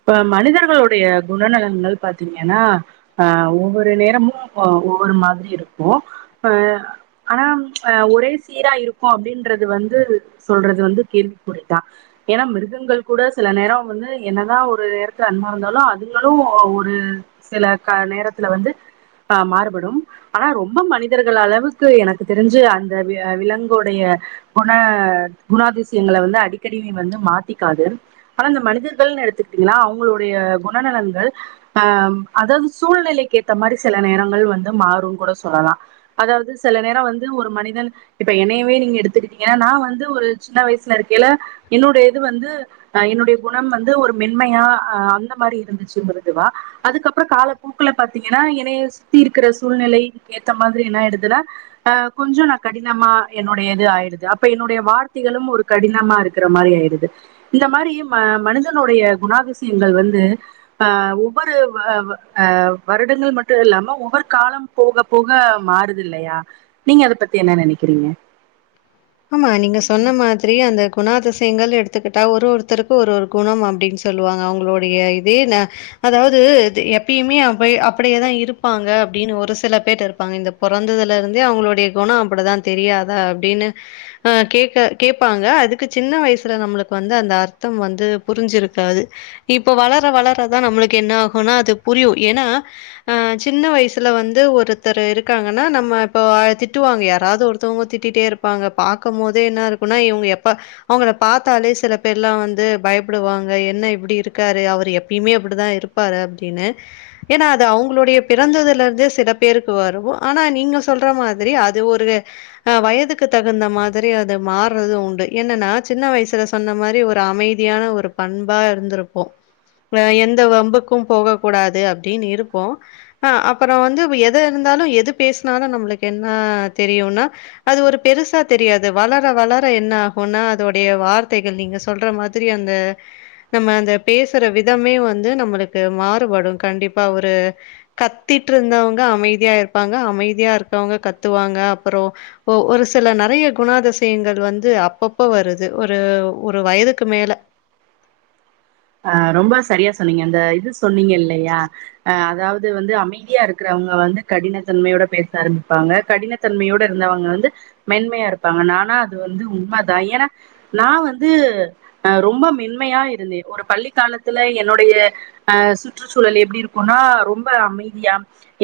இப்ப மனிதர்களுடைய குணநலன்ங்கள் பாத்தீங்கன்னா அஹ் ஒவ்வொரு நேரமும் ஒவ்வொரு மாதிரி இருக்கு அஹ் ஆனா அஹ் ஒரே சீரா இருக்கு அப்படின்றது வந்து சொல்றது வந்து கேள்விக்குறிதான் ஏன்னா மிருகங்கள் கூட சில நேரம் வந்து ஏனா ஒரு இடத்துல என்னா இருந்தாலு இருந்தாலும் அதுங்களும் ஒரு சில நேரத்துல வந்து ஹ மாறுபடும் ஆனா ரொம்ப மனிதர்கள் அளவுக்கு எனக்கு தெரிஞ்சு அந்த விலங்குடைய குண- குணாதிசயங்களை வந்து அடிக்கடி வந்து மாத்திக்காது ஆனா மனிதர்கள்ணு எடுத்து அவங்களுடைய குணநலனங்கள் ஹ் அதாவது சூழ்நிலைக்கு ஏத்த மாரி சில நேரங்கள் வந்து மாறும்னு கூட சொல்லலாம் அதாவது சில நேரம் வந்து ஒரு மனிதன் இப்ப என்னையவே நீங்க எடுத்துக்கிட்டீங்கன்னா நான் வந்து ஒரு சின்ன வயசுல இருக்கையில என்னுடையது வந்துஹ என்னுடைய குணம் வந்து ஒரு மென்மையா அஹ் அந்த மாதிரி இருந்துச்சுங்கதுவா அதுக்கப்புறம் காலப்பூக்கல பாத்தீங்கன்னா இனைய சுத்தி இருக்கிற சூழ்நிலை ஏத்த மாதிரி என்ன ஆயிடுதுனா ஆஹ் கொஞ்சம் நான் கடினமா என்னுடைய இது ஆயிடுது அப்ப என்னுடைய வார்த்தைகளும் ஒரு கடினமா இருக்கிற மாரி ஆயிடுது இந்த மாரி ம-மனித டைய குணாதிசயங்கள் வந்து அஹ் ஒவ்வொரு ஆஹ் வருடங்கள் மட்டும் இல்லாம ஒவ்வொரு காலம் போக போக மாறுது இல்லையா நீங்க அதை பத்தி என்ன நினைக்கிறீங்க ஆமா நீங்க சொன்ன மாதிரி அந்த குணாதிசயங்கள் எடுத்துக்கிட்டா ஒரு ஒருத்தருக்கு ஒரு ஒரு குணம் அப்படின்னு சொல்லுவாங்க அவங்களுடைய இதே ந அதாவது இது எப்பயுமே அப்ப்-அப்படியே தான் இருப்பாங்க அப்படின்னு ஒரு சில பேர் இருப்பாங்க இந்த பிறந்ததுல இருந்தே அவங்களுடைய குணம் அப்படிதான் தெரியாத அப்படின்னு கேட்க-கேட்பாங்க அதுக்கு சின்ன வயசுல நம்மளுக்கு வந்து அந்த அர்த்தம் வந்து புரிஞ்சிருக்காது இப்ப வளர வளரதான் நம்மளுக்கு என்ன ஆகும்னா அது புரியும் ஏன்னா ஆஹ் சின்ன வயசுல வந்து ஒருத்தர் இருக்காங்கன்னா நம்ம இப்ப திட்டுவாங்க யாராவது ஒருத்தவங்க திட்டிட்டே இருப்ப பாக்கும் போதே என்ன இருக்குனா இங்க எப்ப அவங்க பாத்தாலே சில பேர்ல்லாம் வந்து பயப்படுவாங்க என்ன இப்டி இருக்காரு அவர் எப்பயுமே அப்படிதான் இருப்பாரு அப்டின்னு ஏன்னா அது அவங்களுடைய பிறந்ததுல இருந்தே சில பேருக்குவோ ஆனா நீங்க சொல்ற மாதிரி அது ஒரு வயதுக்கு க்கு தகுந்த மாதிரி அது மாறுறதும் உண்டு என்னன்னா சின்ன வயசுல சொன்ன மாதிரி ஒரு அமைதியான ஒரு பண்பா இருந்திருப்போம் எந்த வம்புக்கும் போக கூடாது அப்படின்னு இருப்போம் ஆஹ அப்புறம் வந்து எத இருந்தாலும் எது பேசினாலும் நம்மளுக்கு என்ன தெரியும்னா அது ஒரு பெருசா தெரியாது வளர வளர என்ன ஆகும்னா அதோடைய வார்த்தைகள் நீங்க சொல்ற மாதிரி அந்த நம்ம அந்த பேசுற விதமே வந்து நம்மளுக்கு மாறுபடும் கண்டிப்பா ஒரு கத்தட்டு இருந்தவங்க அமைதியா இருப்பாங்க அமைதியா இருக்கவங்க கத்துவாங்க அப்புறம் ஒ-ஒரு சில நிறைய குணதிசயங்கள் வந்து அப்பப்போ வருது ஒரு-ஒரு வயதுக்கு மேல அஹ் ரொம்ப சரியா சொன்னீங்க அந்த இது சொன்னீங்க இல்லையா அதாவது அது வந்து அமைதியா இருக்கிறவங்க வந்து கடினத்தன்மையோட பேச ஆரம்பிப்பாங்க கடினத்தன்மையோட இருந்தவங்க வந்து மென்மையா இருப்பாங்க நானா அது வந்து உண்மை தான் ஏன்னா நான் வந்துஹ ரொம்ப மென்மையா இருந்தே ஒரு பள்ளிக்காலத்துல என்னுடைய அஹ் சுற்றுச்சூழல் எப்டி இருக்கும்னா ரொம்ப அமைதியா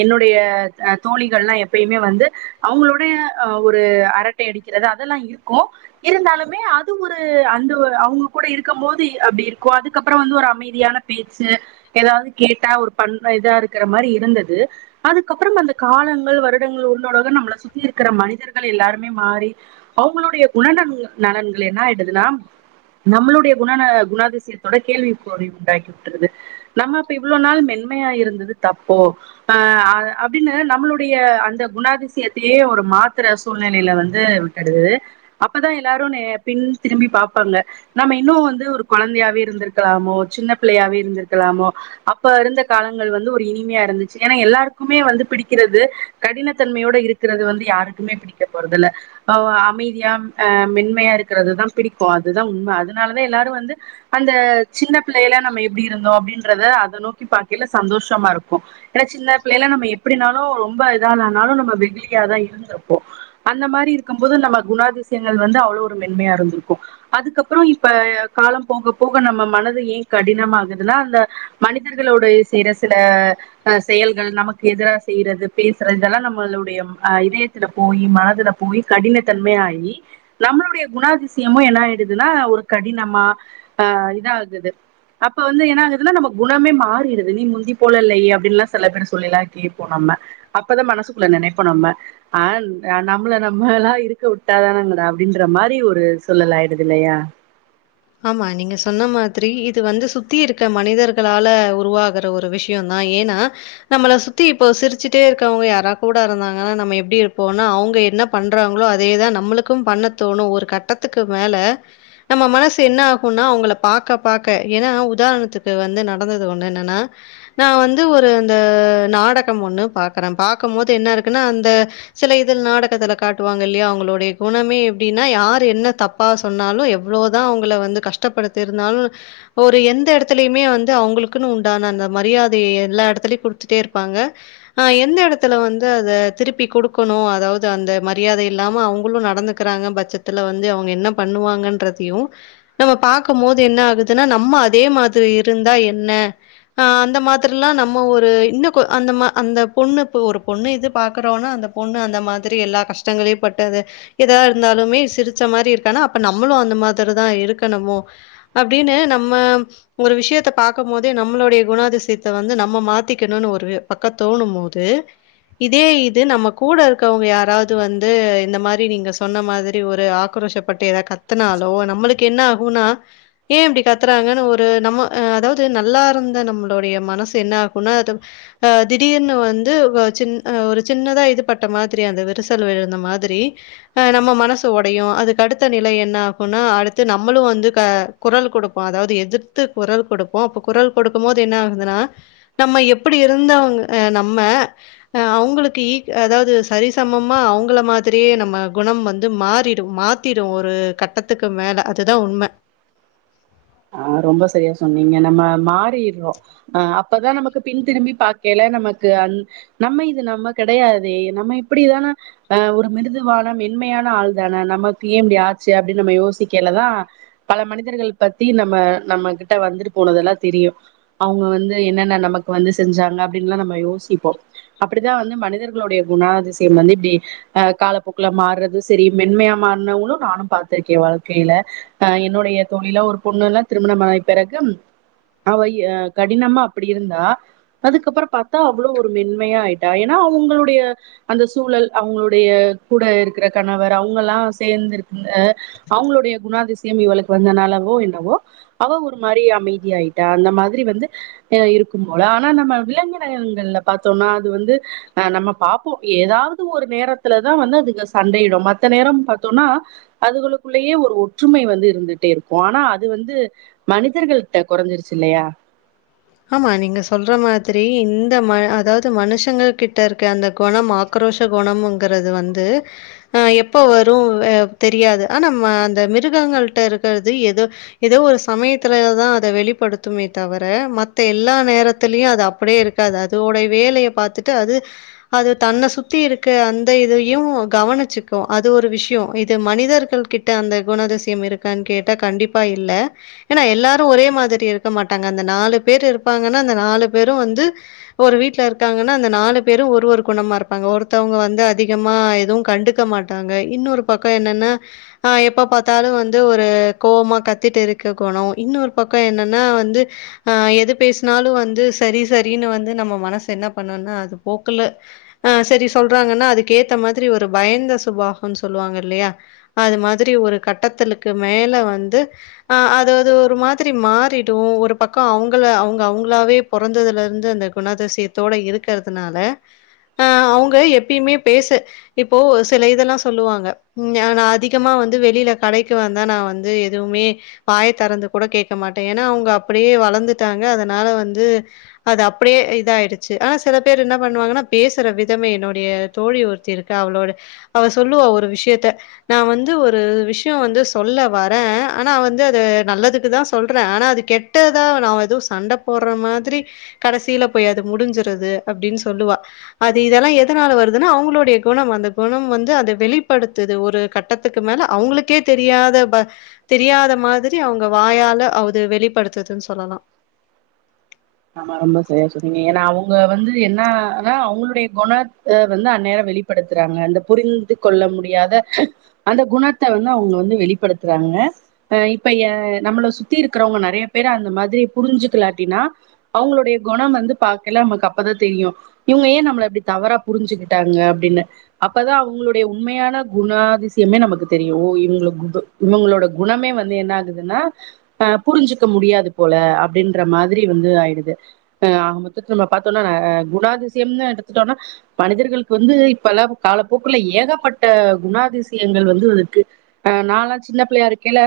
என்னுடைய தோழிகள்ல்லா எப்பயுமே வந்து அவங்களோட அஹ் ஒரு அரட்டை அடிக்கிறது அதெல்லாம் இருக்கு இருந்தாலுமே அது ஒரு அந்த அவங்க கூட இருக்கும் போது அப்படி இரு அதுக்கப்புறம் வந்து ஒரு அமைதியான பேச்சு ஏதாவது கேட்டா ஒரு பண் இதா இருக்கிற மாதிரி இருந்தது அதுக்கப்புறம் அந்த காலங்கள் வருடங்கள் உள்ளோடாக நம்மளை சுத்தி இருக்கிற மனிதர்கள் எல்லாருமே மாறி அவங்களுடைய குணந- நலன்கள் என்ன ஆகிடுதுன்னா நம்மளுடைய குண விஷயத்தொட கேள்வி [unintelligible] உண்டாக்கி விட்டுது நம்மப்ப இவ்வளவு நாள் மென்மையா இருந்தது தப்போ அஹ் அப்டின்னு நம்மளுடைய அந்த குணாதிசயத்தையே ஒரு மாத்திர சூழ்நிலையில வந்து விட்டுடுது அப்பதான் எல்லாரும் பின் திரும்பி பார்ப்பாங்க நம்ம இன்னும் வந்து ஒரு குழந்தையாக இருந்திருக்கலாமோ சின்ன பிள்ளையாவே இருந்திருக்கலாமோ அப்ப இருந்த காலங்கள் வந்து ஒரு இனிமையா இருந்துச்சு ஏன்னா எல்லாருக்குமே வந்து பிடிக்கிறது கடினத்தன்மையோட இருக்கிறது வந்து யாருக்குமே பிடிக்க போறதில்ல ஆஹ் அமைதியா அஹ் மென்மையா இருக்கிறதுதான் பிடிக்கும் அதுதான் உண்மை அதனாலதான் எல்லாரும் வந்து அந்த சின்ன பிள்ளைல நம்ம எப்டி இருந்தோம் அப்படின்றத அத நோக்கி பாக்கையில சந்தோஷமா இருக்கும் ஏன்னா சின்ன பிள்ளைல நம்ம எப்படினாலும் ரொம்ப இதால ஆனாலும் நம்ம வெகுலியாாதான் இருந்திருப்போம் அந்த மாதிரி இருக்கும் போது நம்ம குணாதிசயங்கள் வந்து அவ்வளவு ஒரு மென்மையா இருந்திருக்கும் அதுக்கப்புறம் இப்ப காலம் போக போக நம்ம மனது ஏன் கடினம் ஆகுதுன்னா அந்த மனிதர்களளுடைய செய்ற சில ஹ் செயல்கள் நமக்கு எதிரா செய்யறது பேசுறது இதெல்லாம் நம்மளுடைய அஹ் இதயத்துல போய் மனதுல போய் கடினத்தன்மை ஆகி நம்மளுடைய குணாதிசயமும் என்ன ஆயிடுதுன்னா ஒரு கடினமா ஆஹ் இதா ஆகுது அப்ப வந்து என்ன ஆகுதுன்னா நம்ம குணமே மாறிடுது நீ முந்தி போல இல்லையே அப்டின்னுல்லாம் சில பேர் சொல்லிலா கேட்போம் நம்ப அப்பதான் மனசுக்குள்ள நினைப்போம் நம்ப ஆஹ் நம்மள நம்பள இருக்க விட்டாதானேங்கடா அப்படின்ற மாதிரி ஒரு சொல்லலாயிடுது இல்லையா ஆமா நீங்க சொன்ன மாதிரி இது வந்து சுத்தி இருக்க மனிதர்களால உருவாகற ஒரு விஷயம் தான் ஏன்னா நம்மளை சுத்தி இப்போ சிரிச்சுட்டே இருக்கவங்க யாரா கூட இருந்தாங்கன்னா நம்ம எப்படி இருப்போம்னா அவங்க என்ன பண்றாங்களோ அதேதான் நம்மளுக்கும் பண்ண தோணும் ஒரு கட்டத்துக்கு மேல நம்ம மனசு என்ன ஆகும்னா அவங்க பார்க பார்க ஏன்னா உதாரணத்துக்கு வந்து நடந்தது ஒன்னு என்னன்னா நான் வந்து ஒரு அந்த நாடகம் ஒண்ணு பாக்குறேன் பாக்கும்போது என்ன இருக்குன்னா அந்த சில இதில் நாடகத்துல காட்டுவாங்க இல்லையா அவங்களுடைய குணமே எப்படின்னா யார் என்ன தப்பா சொன்னாலும் எவ்வளோதான் அவுங் லா வந்து கஷ்டப்படுத்தி இருந்தாலும் ஒரு எந்த இடத்துலயுமே வந்து அவங்களுக்குன்னு உண்டான அந்த மரியாதையை எல்லா இடத்துலயையும் குடுத்துட்டே இருப்பாங்க ஆஹ் எந்த இடத்துல வந்து அத திருப்பி கொடுக்கணும் அதாவது அந்த மரியாதை இல்லாம அவங்களும் நடந்துக்கிறாங்க பட்சத்துல வந்து அவங்க என்ன பண்ணுவாங்கன்றதையும் நம்ம பார்க்கும்போது என்ன ஆகுதுன்னா நம்ம அதே மாதிரி இருந்தா என்ன ஆஹ் அந்த மாதிரி எல்லாம் நம்ம ஒரு இன்னு கொஞ் அந்தமாரி அந்த பொண்ணு ஒரு பொண்ணு இது பாக்குறோம்னா அந்த பொண்ணு அந்த மாதிரி எல்லா கஷ்டங்களே பட்டது எதா இருந்தாலுமே சிரிச்ச மாதிரி இருக்கானா அப்ப நம்மளும் அந்த மாதிரிதான் இருக் கணும்மோ அப்படின்னு நம்ம ஒரு விஷயத்த பார்க்க போதே நம்மளுடைய குணாதிசயத்த வந்து நம்ம மாத்திக்கணும்னு ஒரு பக்கம் தோணும் போது இதே இது நம்ம கூட இருக்கவங்க யாராவது வந்து இந்த மாதிரி நீங்க சொன்ன மாதிரி ஒரு ஆக்ரோஷப்பட்டு ஏத கத்துனாலோ நம்மளுக்கு என்ன ஆகும்னா ஏன் இப்படி கத்துறாங்கன்னு ஒரு நம்ம ஹ அதாவது நல்லா இருந்த நம்மளுடைய மனசு என்ன ஆகும்னா அது திடீர்னுு வந்து ஒரு சின் ஹ சின்னதா இது பட்ட மாதிரி அந்த விரசல் விழுந்த மாதிரி ஹ நம்ம மனசு உடையும் அதுக்கு அடுத்த நிலை என்ன ஆகும்னா அடு நம்மளும் வந்து க குரல் கொடுப்போம் அதாவது எதிர்த்து குரல் கொடுப்போம் அப்ப குரல் கொடுக்கும் போது என்ன ஆகுதுன்னா நம்ம எப்டி இருந்தவங்க நம்ம அவங்களுக்கு ஈக் அதாவது சரிசமமா அவங்கள மாதிரியே நம்ம குணம் வந்து மாறிடும் மாத்திடும் ஒரு கட்டத்துக்கு மேல அதுதான் உண்மை ஆஹ் ரொம்ப சரியா சொன்னீங்க நம்ம மாறிடுறோம் அஹ் அப்பதான் நமக்கு பின்திரும்பி பார்க்கைல நமக்கு அந் நம்ம இது நம்ம கிடையாதே நம்ம இப்படிதானே அஹ் ஒரு மிருதுவான மென்மையான ஆள் தான நமக்கு ஏன் இப்படி ஆச்சு அப்படின்னு நம்ம யோசிக்கலதான் பல மனிதர்கள் பத்தி நம்ம நம்ம கிட்ட வந்துட்டு போனதெல்லாம் தெரியும் அவங்க வந்து என்னென்ன நமக்கு வந்து செஞ்சாங்க அப்படின்னுல்லாம் நம்ம யோசிப்போம் அப்படிதான் வந்து மனிதர்களுடைய குணாதிசயம் வந்து இப்படி அஹ் காலப்போக்கல மாறுறது சரி மென்மையா மாறனவங்களும் நானும் பாார்த்திருக்கேன் வாழ்க்கையில அஹ் என்னுடைய தொழிலா ஒரு பொண்ணல்லாம் திருமணமாய் பிறகு அவை கடினமா அப்படி இருந்தா அதுக்கப்புறம் பார்த்தா அவ்வளவு ஒரு மென்மையா ஆயிட்டா ஏன்னா அவங்களுடைய அந்த சூழல் அவங்களுடைய கூட இருக்கிற கணவர் அவங்கல்லாம் சேர்ந்து இருக்கு அவங்களுடைய குணாதிசயம் இவளுக்கு வந்தனாலவோ [unintelligible] அவ ஒரு மாதிரி அமைதியிட்டா அந்த மாதிரி வந்து இருக்கும் போல ஆனா நம்ம விலகினங்கள்ல பார்த்தோம்னா அது வந்துஹ நம்ம பார்ப்போம் ஏதாவது ஒரு நேரத்துலதான் வந்து அது சண்டையிடும் மத்த நேரம் பார்த்தோம்னா அதுகளுக்குள்ளயே ஒரு ஒற்றுமை வந்து இருந்துட்டே இருக்கும் ஆனா அது வந்து மனிதர்கல்ட்ட குறைஞ்சிருச்சு இல்லையா ஆமா நீங்க சொல்ற மாதிரி இந்த ம அதாவது மனுஷங்க கிட்ட இருக்க அந்த குணம் ஆக்ரோஷ குணம்ங்கறது வந்து அஹ் எப்ப வரும் தெரியாது ஆனா அந்த மிருகங்கிட்ட இருக்கிறது ஏதோ ஏதோ ஒரு சமயத்துலதான் அத வெளிப்படுத்தமே தவிர மத்த எல்லா நேரத்திலயும் அது அப்படியே இருக்காது அதோடைய வேலைய பார்த்துட்டு அது அது தன்னை சுத்தி இருக்க அந்த இதையும் கவனிச்சுக்கும் அது ஒரு விஷயம் இது மனிதர்கள் கிட்ட அந்த குணதிசயம் இருக்குன்னு கேட்டா கண்டிப்பா இல்ல ஏன்னா எல்லாரும் ஒரே மாதிரி இருக்க மாட்டாங்க அந்த நாலு பேரு இருப்பாங்கன்னா அந்த நாலு பேரும் வந்து ஒரு வீட்டுல இருக்காங்கன்னா அந்த நாலு பேரும் ஒரு ஒரு குணமா இருப்பாங்க ஒருத்தவங்க வந்து அதிகமா எதுவும் கண்டுக்க மாட்டாங்க இன்னொரு பக்கம் என்னன்னா ஆஹ் எப்ப பார்த்தாலும் வந்து ஒரு கோவமா கத்திட்டு இருக்க குணம் இன்னொரு பக்கம் என்னன்னா வந்து ஆஹ எது பேசினாலும் வந்து சரி சரின்னு வந்து நம்ம மனசு என்ன பண்ணணும்னா அது போக்குல அஹ் சரி சொல்றாங்கன்னா அதுகேத்த மாதிரி ஒரு பயந்த சுபாகம்ன்னு சொல்லுவாங்க இல்லையா அது மாதிரி ஒரு கட்டத்துக்கு மேல வந்து ஆஹ் அதாவது ஒரு மாதிரி மாறிடும் ஒரு பக்கம் அவங்கள அவங்க அவங்களாவே பொறந்ததுல இருந்து அந்த குணதசயத்தோட இருக்கிறதுனால அஹ் அவங்க எப்பயுமே பேச இப்போ சில இதெல்லாம் சொல்லுவாங்க நான் அதிகமா வந்து வெளியில கடைக்கு வந்தா நான் வந்து எதுவுமே வாய திறந்து கூட கேட்க மாட்டேன் ஏன்னா அவங்க அப்படியே வளர்ந்துட்டாங்க அதனால வந்து அது அப்படியே இதாயிடுச்சு ஆனா சில பேர் என்ன பண்ணுவாங்கன்னா பேசுற விதம என்னுடைய தோழி ஒருத்தி இருக்கு அவளோட அவள் சொல்லுவா ஒரு விஷயத்த நான் வந்து ஒரு விஷயம் வந்து சொல்ல வரேன் ஆனா வந்து அத நல்லதுக்கு தான் சொல்றேன் ஆனா அது கெ கத நான் எதுவும் சண்டை போடுற மாதிரி கடைசியில போய் அது முடிஞ்சறது அப்டின்னு சொல்லுவா அது இதெல்லாம் எதனால வருதுன்னா அவங்களுடைய குணம் அந்த குணம் வந்து அது வெளிப்படுத்துது ஒரு கட்டத்துக்கு மேல அவங்களுக்கே தெரியாத தெரியாத மாதிரி அவங்க வாயால அது வெளிப்படு துன்னு சொல்லலாம் ஆமா ரொம்ப சரியா சொன்னீங்க ஏன்னா அவங்க வந்து என்னனா அவங்களுடைய குணத்த வந்து அந்நேரம் வெளிப்படுத்துறாங்க அந்த புரிந்து கொள்ள முடியாத அந்த குணத்த வந்து அவங்க வந்து வெளிப்படுத்துறாங்க அஹ் இப்ப யா நம்மளை சுத்தி இருக்கிறவங்க நிறைய பேரு அந்த மாரி புரிஞ்சுக்கலாட்டினா அவங்களுடைய குணம் வந்து பார்க்கைல நமக்கு அப்பதான் தெரியும் இவங்க ஏன் நம்மள அப்டி தவறா புரிஞ்சுகிட்டாங்க அப்டின்னு அப்பதான் அவங்களுடைய உண்மையான குணாதிசயமே நமக்கு தெரியும் இவங்க கு இவங்களோட குணமே வந்து என்ன ஆகுதுன்னா அஹ் புரிஞ்சுிக்க முடியாது போல அப்படின்ற மாதிரி வந்து ஆய க மொத்த நம்ம பா்த்தோம்னா குணாதிசயம்னு எடுத்துட்டோம்னா மனிதர்களுக்கு வந்து இப்பெல்லாம் காலப்போக்குல ஏகப்பட்ட குணாதிசயங்கள் வந்து இருக்கு ஆஹ் நாலான் சின்ன பிள்ளையாயிருக்கைல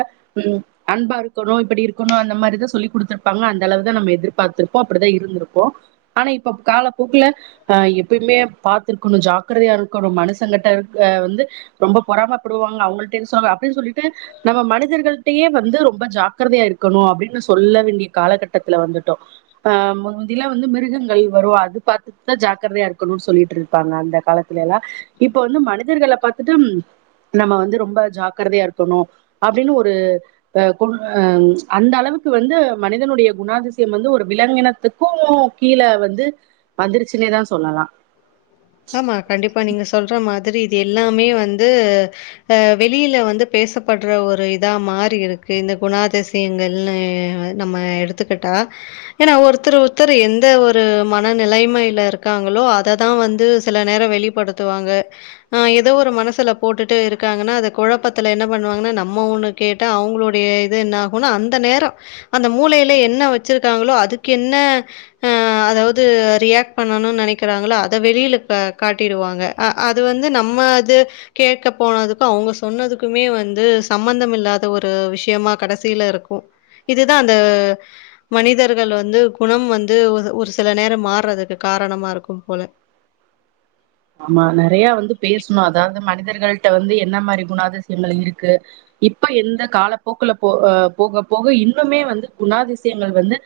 அன்பா இருக்கணும் இப்படி இருக்கணும் அந்த மாதிரிதான் சொல்லி் கொடுத்துருப்பாங்க அந்த அளவு தான் நம்ம எதிர் ப்த்திருப்போம் அப்படிதான் இருந்திருப்போம் ஆனா இப்ப காலப்போக்குல அஹ் எப்பயுமே பார்த்துிருக்கணும் ஜாக்கிரதையா இருக்கணும் மனுஷங்க வந்து ரொம்ப பொறமைப்படுவாங்க அவங்கள்ட்ட சொ அப்படின்னு சொல்லிட்டு நம்ம மனிதர்களிட்டயே வந்து ரொம்ப ஜாக்கிரதையா இருக்கணும் அப்படின்னு சொல்ல வேண்டிய காலகட்டத்துல வந்துட் ஹ முந்தில வந்து மிருகங்கள் வரும் அது பார்த்துதான் ஜாக்கிரதையா இருக்கணும்னு சொல்லிட்டு இருப்பாங்க அந்த காலத்துில எல்லாம் இப்ப வந்து மனிதர்கல பார்த்துட்டு நம்ம வந்து ரொம்ப ஜாக்கிரதையா இருக்கணும் அப்படின்னு ஒரு அஹஹ் அந்த அளவுக்கு வந்து மனிதனுடைய குணாதி ம் வந்து ஒரு விலங்கினத்துக்கும் கீழே வந்து வந்துருச்சுன்னே தான் சொல்லலாம் ஆமா கண்டிப்பா நீங்க சொல்ற மாதிரி இது எல்லாமே வந்துஹ வெளியில வந்து பேசப்படுற ஒரு இதா மாறி இருக்கு இந்த குணதிசயங்கள்ளே நம்ம எடுத்துக்கிட்டா ஏன்னா ஒருத்தர் ஒருத்தர் எந்த ஒரு மனநிலைமையில இருக்காங்களோ ததான் வந்து சில நேரம் வெளிப்படுத்துவாங்க ஏதோ ஒரு மனசுல போட்டுட்டு இருக்காங்கன்னா அத குழப்பத்துல என்ன பண்ணுவாங்கன்ன நம்ம ஒன்னு கேட்டா அவங்களுடைய இது என்ன ஆகும்னா அந்த நேரம் அந்த மூலையில என்ன வச்சிருக்காங்களோ அதுக்கு என்ன அதாவது ரியாக்ட் பண்ணணும்னு நினைக்க அத வெளியில காட்டிரூவாங்க அது வந்து நம்ம அது கேட்க போனதுக்கும் அவங்க சொன்னதுக்குமே வந்து சம்பந்தம் இல்லாத ஒரு விஷயமா கடைசியில இருக்கும் இதுதான் அந்த மனிதர்கள் வந்து குணம் வந்து ஒரு சில நேரம் மாறுறதுக்கு காரணமா இருக்கும் ம் போல ஆமா நிறைய வந்து பேசணும் அதாவது மனிதர்களிட்ட வந்து என்ன மாரி குணாதிசயங்கள் இருக்கு இப்ப எந்த காலப்போக்குல போஹ் போக போக இன்னுமே வந்து குணாதிசயங்கள் வந்து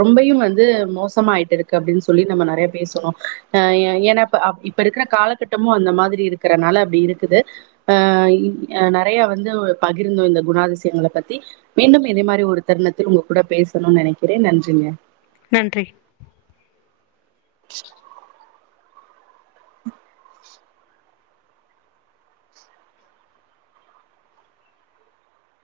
ரொம்பையும் வந்து மோசமாயிட்டு இருக்கு அப்படின்னு சொல்லி நம்ம நிறைய பேசணும் அஹ் ஏன்னாப்ப இப்ப இருக்கிற காலகட்டமும் அந்த மாதிரி இருக்கிறனால அப்படி இருக்குது அஹ் நறைய வந்து பகிர்ந்தோம் இந்த குணாதிசயங்களை பத்தி மீண்டும் இதே மாதிரி ஒரு தருணத்தில் உங்க கூட பேசணும்னு நினைக்கிறேன் நன்றிங்க நன்றி [unintelligible]